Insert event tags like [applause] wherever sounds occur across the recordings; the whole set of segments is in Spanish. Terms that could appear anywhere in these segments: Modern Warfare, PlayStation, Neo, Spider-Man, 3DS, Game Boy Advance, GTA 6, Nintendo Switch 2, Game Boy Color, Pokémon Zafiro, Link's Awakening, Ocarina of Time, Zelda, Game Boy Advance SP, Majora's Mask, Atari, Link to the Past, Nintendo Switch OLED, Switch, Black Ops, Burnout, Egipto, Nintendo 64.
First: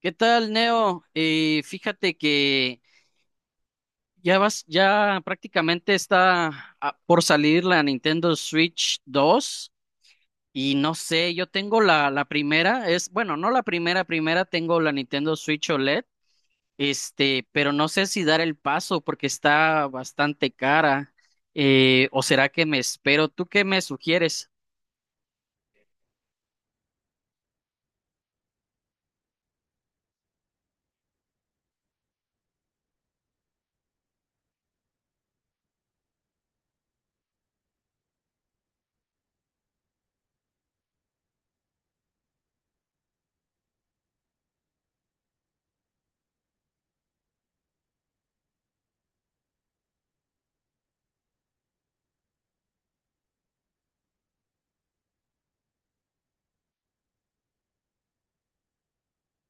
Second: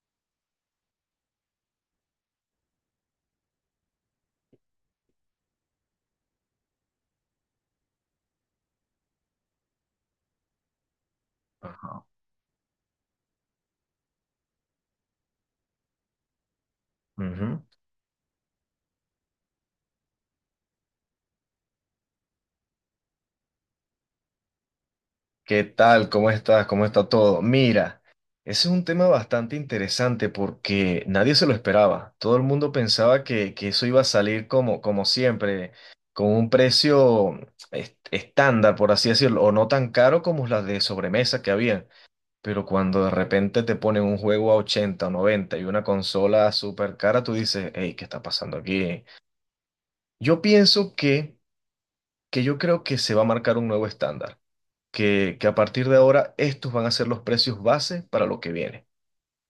¿Qué tal, Neo? Fíjate que ya prácticamente está por salir la Nintendo Switch 2. Y no sé, yo tengo Ajá. la primera, bueno, no la primera, primera tengo la Nintendo Switch OLED. Ujú. Pero no sé si dar el paso porque está bastante cara, o será que me espero. ¿Tú qué me sugieres? ¿Qué tal? ¿Cómo estás? ¿Cómo está todo? Mira, ese es un tema bastante interesante porque nadie se lo esperaba. Todo el mundo pensaba que eso iba a salir como, como siempre, con un precio estándar, por así decirlo, o no tan caro como las de sobremesa que habían. Pero cuando de repente te ponen un juego a 80 o 90 y una consola súper cara, tú dices, hey, ¿qué está pasando aquí? Yo pienso que, que, Yo creo que se va a marcar un nuevo estándar, que a partir de ahora estos van a ser los precios base para lo que viene.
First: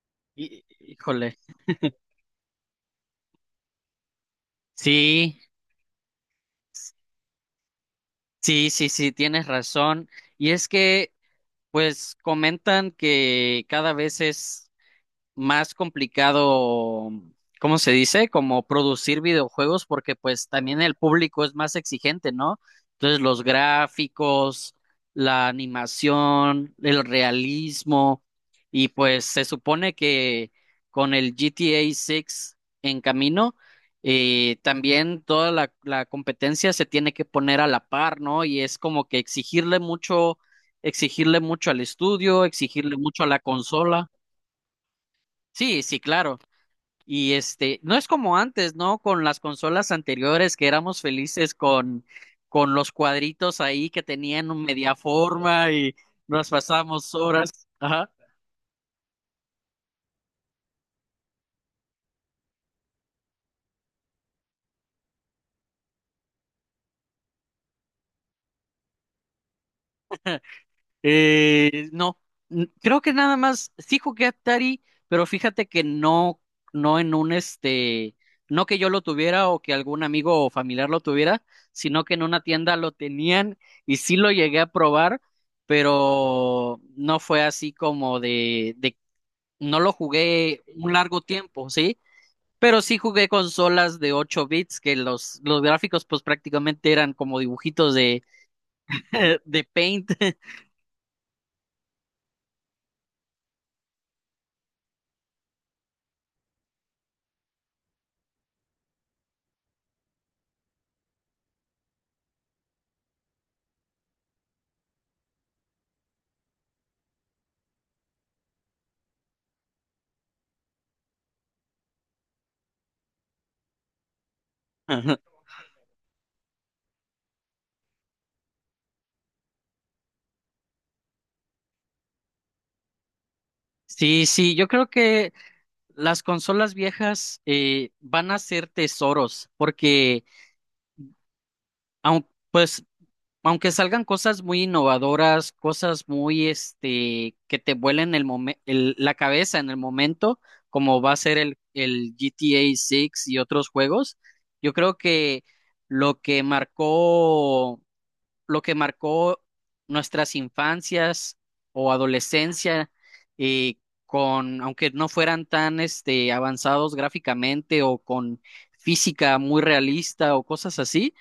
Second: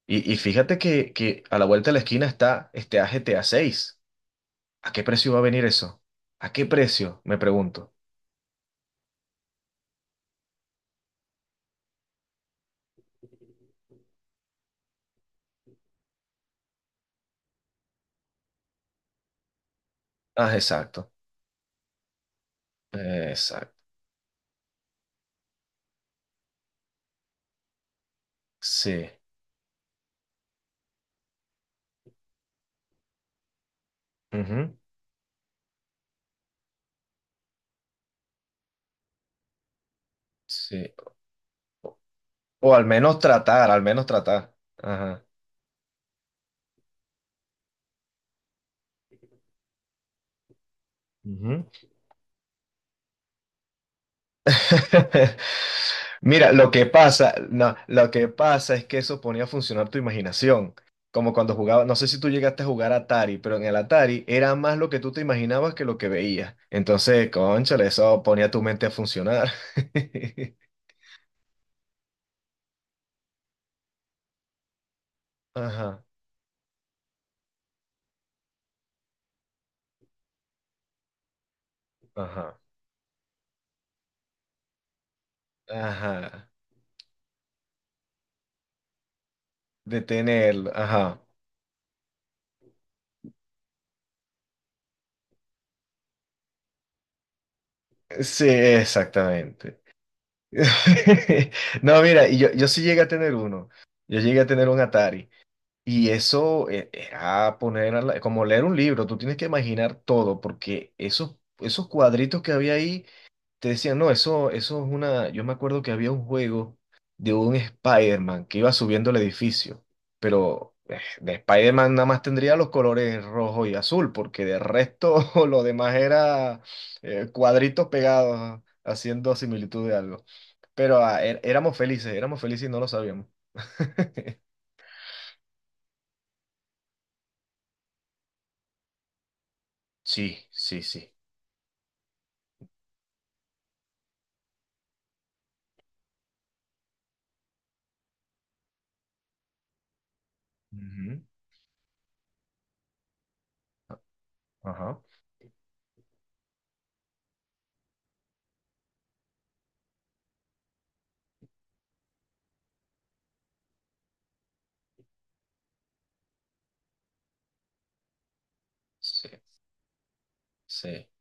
Y fíjate que, Híjole. que a la vuelta de la esquina está este a GTA 6. ¿A seis? ¿A qué precio Sí. va a venir eso? ¿A qué precio? Me pregunto. Sí, sí, sí, tienes razón. Y es que Pues comentan que cada vez es más complicado. ¿Cómo se dice? Como producir videojuegos porque pues Ah, también el exacto. público es más exigente, ¿no? Entonces los Exacto. gráficos, la animación, el realismo, y Sí. pues se supone que con el GTA 6 en camino, Ujú. también toda la competencia se tiene que poner a la par, ¿no? Y es como que Sí. exigirle mucho al O estudio, al exigirle menos mucho a la tratar, al menos consola. tratar. Ajá. Sí, sí, claro. Y no es como antes, ¿no? Con las consolas anteriores, que éramos felices Ujú. con, los cuadritos ahí que tenían un media [laughs] forma, y nos Mira, lo que pasábamos pasa, horas. no, Ajá. lo que pasa es que eso ponía a funcionar tu imaginación. Como cuando jugaba, no sé si tú llegaste a jugar Atari, pero en el Atari era más lo que tú te imaginabas que lo que veías. Entonces, cónchale, eso ponía tu mente a funcionar. [laughs] No, creo que nada más, sí jugué Atari, pero fíjate que Ajá, no, no en un este, no que yo lo tuviera o que algún amigo o familiar lo tuviera, sino que en una ajá, tienda lo tenían, y sí lo llegué a probar, ajá. pero no fue así como de no lo jugué Detenerlo, un largo ajá. tiempo, ¿sí? Pero sí jugué consolas de 8 bits, que los gráficos pues prácticamente eran como dibujitos de, Sí, [laughs] de exactamente. Paint. [laughs] No, mira, y yo sí llegué a tener uno. Yo llegué a tener un Atari. Y eso era poner como leer un libro, tú tienes que imaginar todo, porque esos cuadritos que había ahí te decían, no, eso es una. Yo me acuerdo que había un juego de un Spider-Man que iba subiendo el edificio, pero de Spider-Man nada más tendría los colores rojo y azul, porque de resto [laughs] [laughs] lo demás era cuadritos pegados haciendo similitud de algo. Pero éramos felices y no lo sabíamos. Sí, sí, yo creo que las consolas viejas van a ser tesoros porque Sí, sí, sí. Pues, aunque salgan cosas muy innovadoras, cosas muy, que te vuelen el la cabeza en el momento, como va a Ujú. ser el GTA 6 y otros juegos, yo creo Ajá. que lo que marcó, lo que marcó nuestras infancias o adolescencia, eh, con, aunque no fueran tan, avanzados gráficamente o con Sí, física muy realista o cosas sí, así,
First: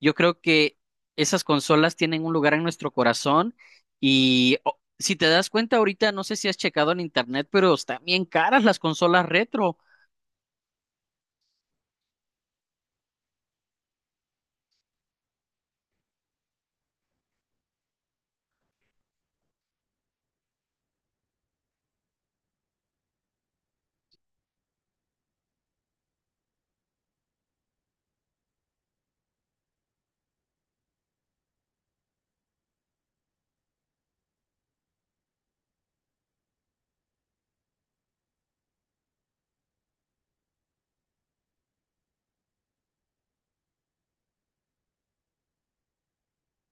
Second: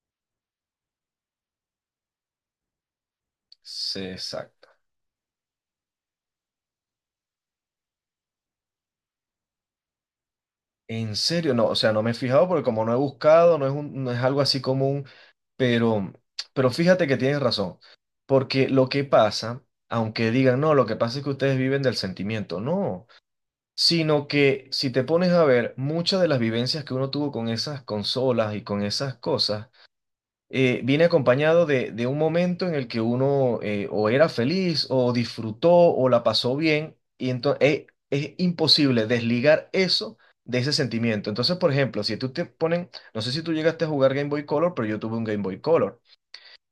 yo creo que esas consolas tienen un lugar en nuestro corazón. sí, Y exacto. Si te das cuenta ahorita, no sé si has checado en internet, pero están bien caras las consolas retro. En serio, no, o sea, no me he fijado porque como no he buscado, no es algo así común, pero, pero fíjate que tienes razón, porque lo que pasa, aunque digan, no, lo que pasa es que ustedes viven del sentimiento, no, sino que si te pones a ver muchas de las vivencias que uno tuvo con esas consolas y con esas cosas, viene acompañado de un momento en el que uno o era feliz o disfrutó o la pasó bien y entonces es imposible desligar eso de ese sentimiento. Entonces, por ejemplo, si tú te ponen, no sé si tú llegaste a jugar Game Boy Color, pero yo tuve un Game Boy Color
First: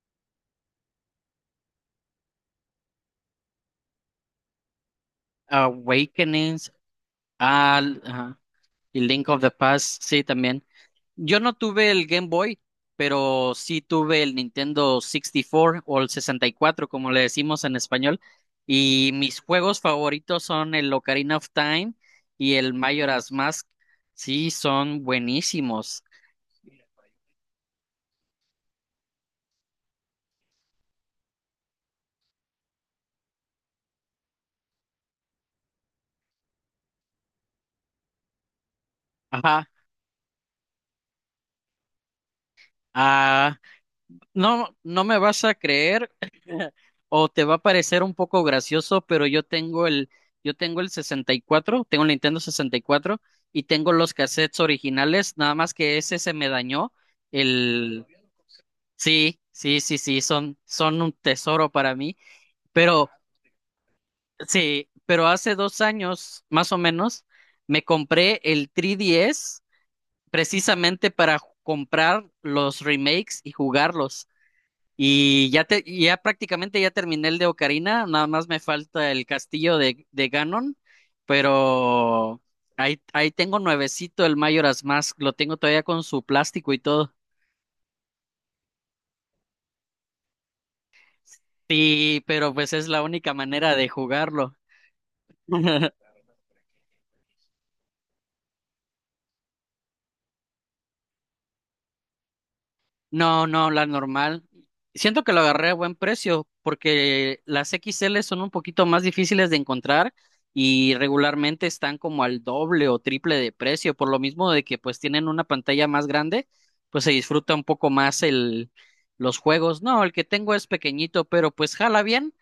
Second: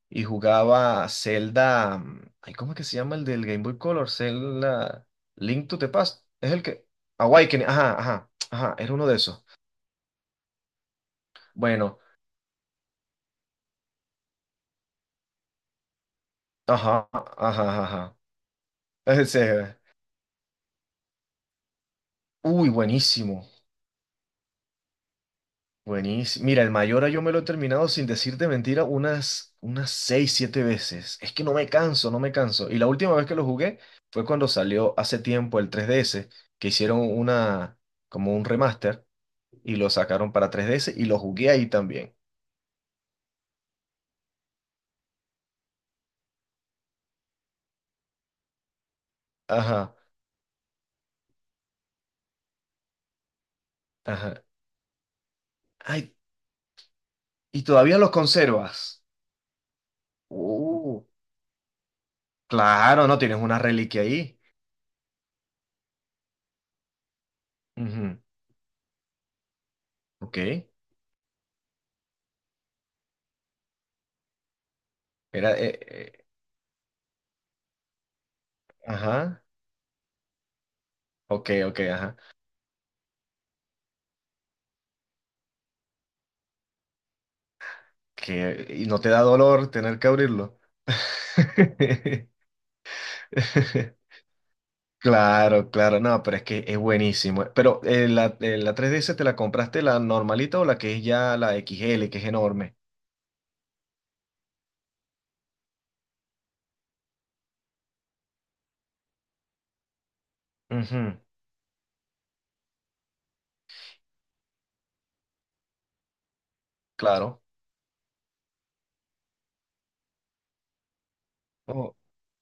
y jugaba Zelda, ay, ¿cómo es que se llama el del Game Boy Color? Zelda Link to the Past, es el Awakenings, que Awakening, ajá, al ajá, ajá, ajá, era y uno de Link of esos. the Past, sí, también. Yo no tuve Bueno, el Game Boy, pero sí tuve el Nintendo 64, o el 64 ajá, como le ajá, decimos en ajá. Ajá. español. Y [laughs] mis Ese, juegos favoritos son el Ocarina of Time y uy, el Majora's buenísimo. Mask. Sí, son buenísimos. Buenísimo. Mira, el Mayora yo me lo he terminado sin decirte mentira unas, unas seis, siete veces. Es que no me canso, no me canso. Y la última vez que lo jugué fue cuando salió hace tiempo el 3DS, que hicieron una, como un remaster Ajá. y lo sacaron para 3DS y lo jugué ahí también. Ah, no, no me vas a creer, o te va a parecer un poco gracioso, pero Ajá, yo tengo el sesenta y cuatro, tengo el Nintendo 64, y tengo los ajá. cassettes originales, nada más que Ay, ese se me dañó. ¿y todavía El, los conservas? sí, sí, sí, sí, son Uh, un tesoro para mí. claro, Pero, no, tienes una reliquia ahí. sí, pero hace 2 años, más o menos, me Ujú. compré el 3DS Ok. precisamente para comprar los remakes y jugarlos. Y Era, ya prácticamente ya terminé el de Ocarina, nada más me falta el ajá. castillo de Ganon, Ok, ok, ajá. pero ahí tengo nuevecito el Majora's Mask, lo tengo todavía con su plástico y todo. Que, ¿y no te da dolor tener que abrirlo? Sí, [laughs] pero pues es la única manera de jugarlo. Claro, claro, [laughs] no, pero es que es buenísimo. Pero la 3DS te la compraste, ¿la normalita o la que es ya la X L que es enorme? No, no, la normal. Siento que lo agarré a buen precio porque las XL son un poquito más difíciles de encontrar, y Ujú, regularmente están como al doble o triple de precio, por lo mismo de que pues tienen una pantalla más grande, pues se claro. disfruta un poco más el los juegos. No, el que tengo es pequeñito, pero pues Oh. jala bien.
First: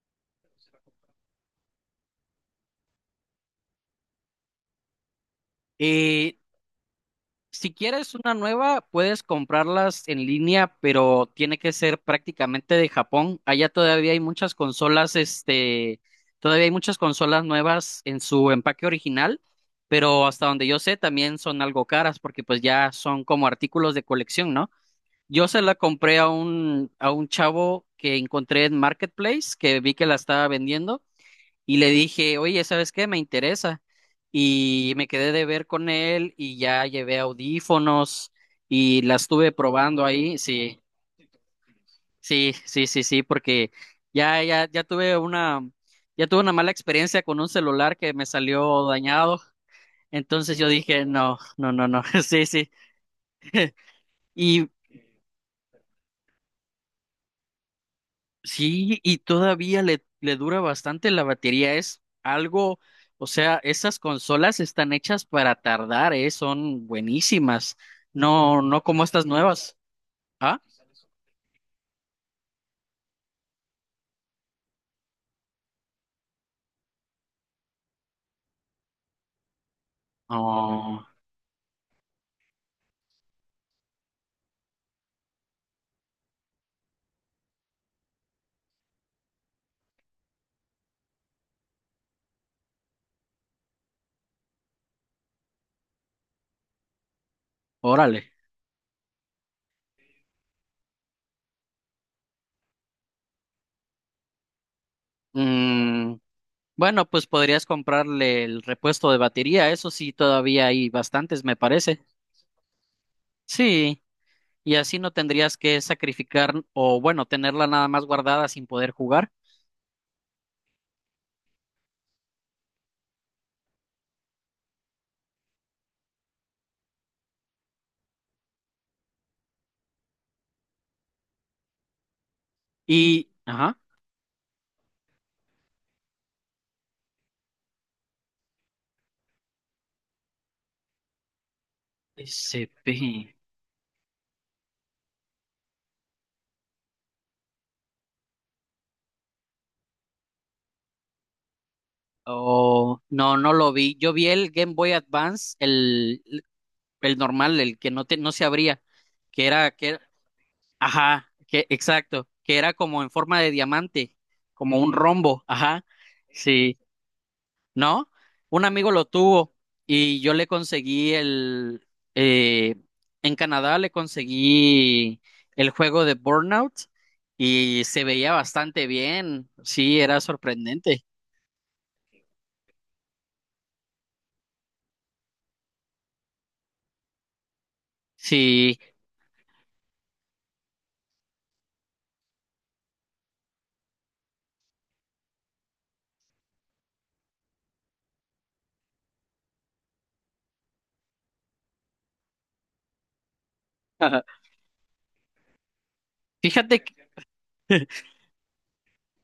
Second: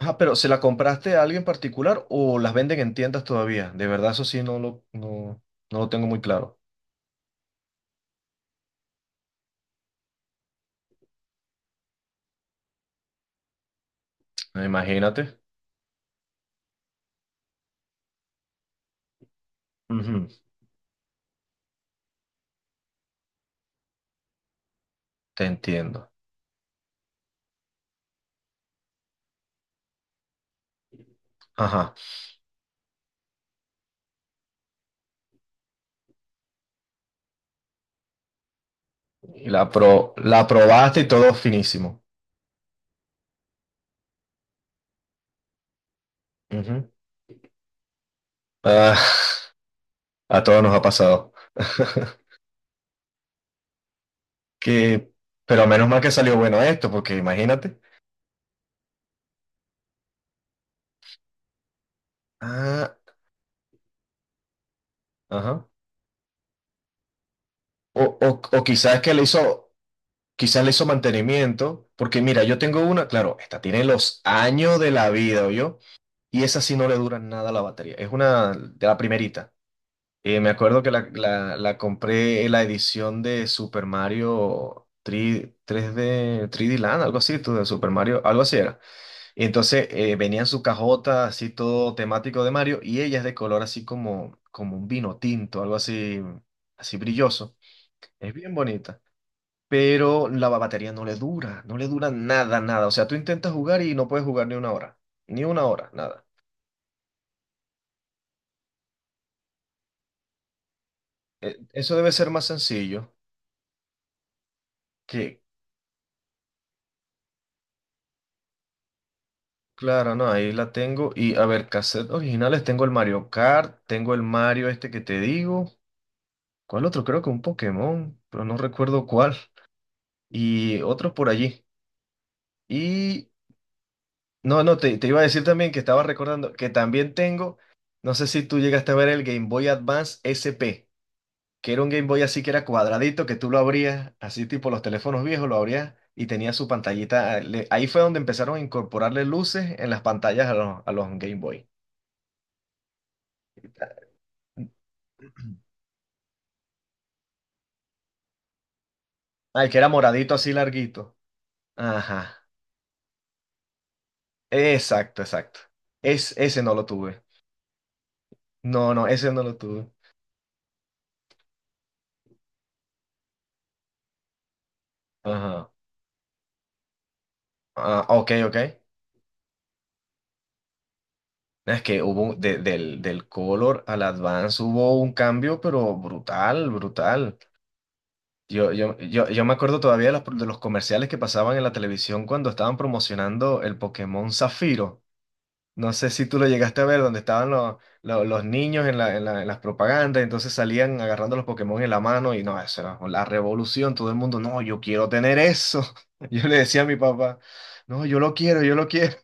Ah, pero ¿se la compraste a alguien particular o las venden en tiendas todavía? De verdad, eso sí no lo, no, no lo tengo muy Eh, claro. Si quieres una nueva, puedes comprarlas en línea, pero tiene que ser prácticamente de Japón. Allá todavía hay muchas consolas, Imagínate. Todavía hay muchas consolas nuevas en su empaque original, pero Ujú. hasta donde yo sé también son algo caras porque pues ya son como artículos de colección, ¿no? Te Yo se la entiendo. compré a un, chavo que encontré en Marketplace, que vi que la estaba vendiendo. Y le Ajá. dije, oye, ¿sabes qué? Me interesa. Y me quedé de ver con él, y ya llevé audífonos, y la Y estuve probando ahí. la Sí, probaste y todo finísimo. sí, sí, sí, sí, porque ya, ya, ya tuve una, ya tuve una mala Ujú. experiencia con un celular que me salió dañado. Ah. A Entonces todos yo nos ha dije, pasado. no, no, no, no, [laughs] [laughs] sí, sí. Que, pero menos mal que salió bueno esto, porque imagínate. Sí, y todavía le dura bastante la batería. Es algo, Ah, o sea, esas consolas están hechas para ajá. tardar, ¿eh? Son buenísimas. O, o, No, o no quizás como que le estas hizo, nuevas. ¿Ah? quizás le hizo mantenimiento, porque mira, yo tengo una, claro, esta tiene los años de la vida, yo. Y esa sí no le dura nada la batería. Es una de la primerita. Me acuerdo que Oh, la compré en la edición de Super Mario 3, 3D, 3D Land, algo así, tú, de Super Mario, algo así era. Y entonces venía en su cajota así todo temático de Mario y ella es de color así como, como un vino tinto, algo así, así brilloso. órale. Es bien bonita, pero batería no le dura, no le dura nada, nada. O sea, tú intentas jugar y no puedes jugar ni una hora, ni una hora, Mm, nada. bueno, pues podrías comprarle el repuesto de batería. Eso sí, todavía hay bastantes, me Eso parece. debe ser más sencillo Sí, y así no que, tendrías que sacrificar, o bueno, tenerla nada más guardada sin poder jugar. claro, no, ahí la tengo. Y a ver, cassette originales, tengo el Mario Kart, tengo el Mario este que te digo. ¿Cuál otro? Creo que un Pokémon, pero no recuerdo cuál. Y otros por allí. Y Y, ajá, no, no, te iba a decir también que estaba recordando que también tengo, no sé si tú llegaste a ver el Game Boy Advance SP, que era un Game Boy así que era cuadradito, SP. que tú lo abrías, así tipo los teléfonos viejos, lo abrías y tenía su pantallita. Ahí fue donde empezaron a incorporarle luces en las pantallas a a los Game Boy. Oh, no, no lo vi. [clears throat] Yo vi el Game Boy Advance, el normal, el que no se abría, que Ah, el era, que era que era- moradito así larguito. ajá, exacto, Ajá. que era como en forma de diamante, como un Exacto, rombo, exacto. ajá, Es, ese no sí, lo tuve. ¿no? Un amigo No, lo no, ese no tuvo, lo tuve. y yo le conseguí eh, en Canadá le conseguí el Ajá. juego de Burnout, y se Ah, ok, veía ok. bastante bien, sí, era sorprendente, Es que hubo del, del Color al Advance hubo un cambio, pero brutal, brutal. Yo, sí, yo, yo, yo me acuerdo todavía de de los comerciales que pasaban en la televisión cuando estaban promocionando el Pokémon Zafiro. No sé si tú lo llegaste a ver, donde estaban los niños en las propagandas, entonces salían agarrando los Pokémon en la mano y no, eso era la revolución, todo el mundo, [laughs] no, yo quiero tener eso. [laughs] Yo le fíjate decía a mi que... papá, no, yo lo quiero, yo lo quiero.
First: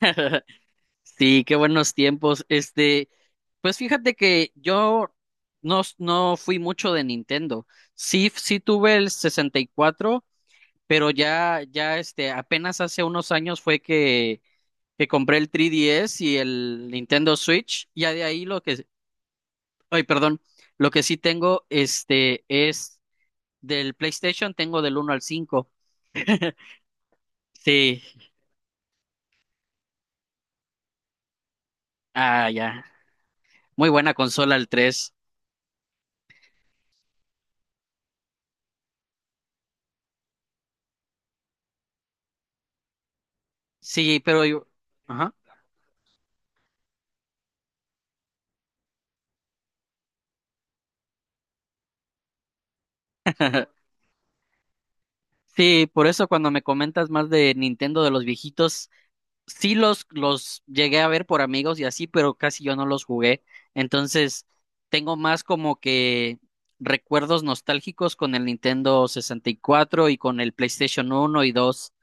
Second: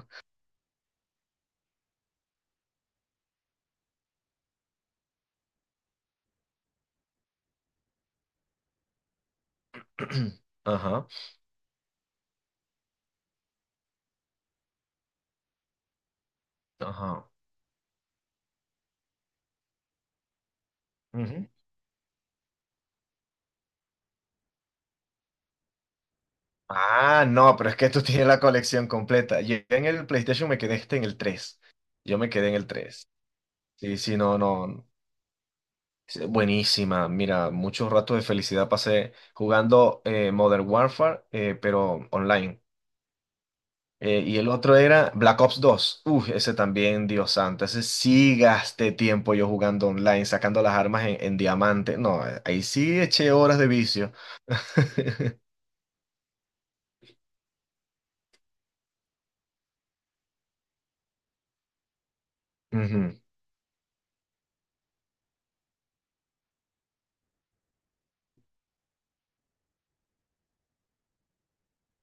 [laughs] Sí, qué buenos tiempos. Pues fíjate que yo no, no fui mucho de Nintendo. Sí, sí tuve el 64, [clears throat] Ajá, pero apenas hace unos años fue que, compré el 3DS y el ajá. Nintendo Switch. Ya de ahí ay, perdón, lo que sí tengo, es del PlayStation, tengo del uno al 5. Ah, no, pero es que Sí, tú [laughs] tienes la colección completa. Yo en el PlayStation me quedé este en el tres. Yo me quedé ah, en el ya. 3. Muy Sí, buena sí, no, consola el no. 3. Sí, buenísima. Mira, muchos ratos de felicidad pasé jugando Modern Warfare, pero online. Sí, Y pero el yo, otro era ajá. Black Ops dos. Uf, ese también, Dios santo. Ese sí gasté tiempo yo jugando online, sacando las armas en diamante. No, ahí sí eché horas de vicio. [laughs] Sí, por eso cuando me comentas más de Nintendo de los viejitos, sí los llegué a ver por amigos y así, pero casi yo no los Ujú. jugué. Entonces, tengo más como que recuerdos nostálgicos con el Nintendo 64 y cuatro, y con el PlayStation 1 y 2.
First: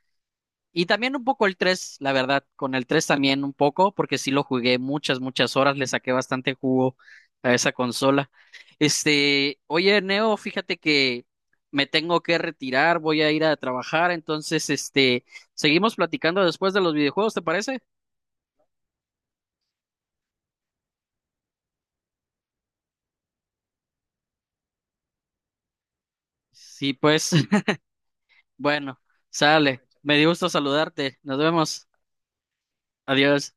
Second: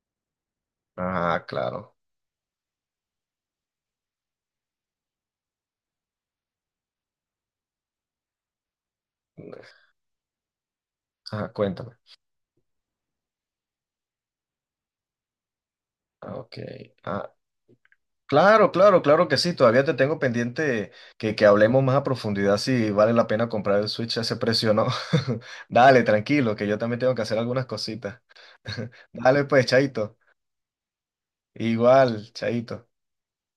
Y también un Ajá, poco el claro. tres, la verdad, con el 3 también un poco, porque sí lo jugué muchas, muchas horas, le saqué bastante jugo a esa consola. Oye, Neo, fíjate que Ajá, me cuéntame. tengo que retirar, voy a ir a trabajar. Entonces, seguimos platicando Ok. después de los Ah, videojuegos, ¿te parece? claro, claro, claro que sí. Todavía te tengo pendiente que hablemos más a profundidad si vale la pena comprar el Switch a ese precio o no. [laughs] Dale, tranquilo, que yo Sí, también tengo que pues, hacer algunas [laughs] cositas. [laughs] bueno, Dale, pues, sale. Me Chaito. dio gusto saludarte. Nos vemos. Igual, Chaito. Adiós.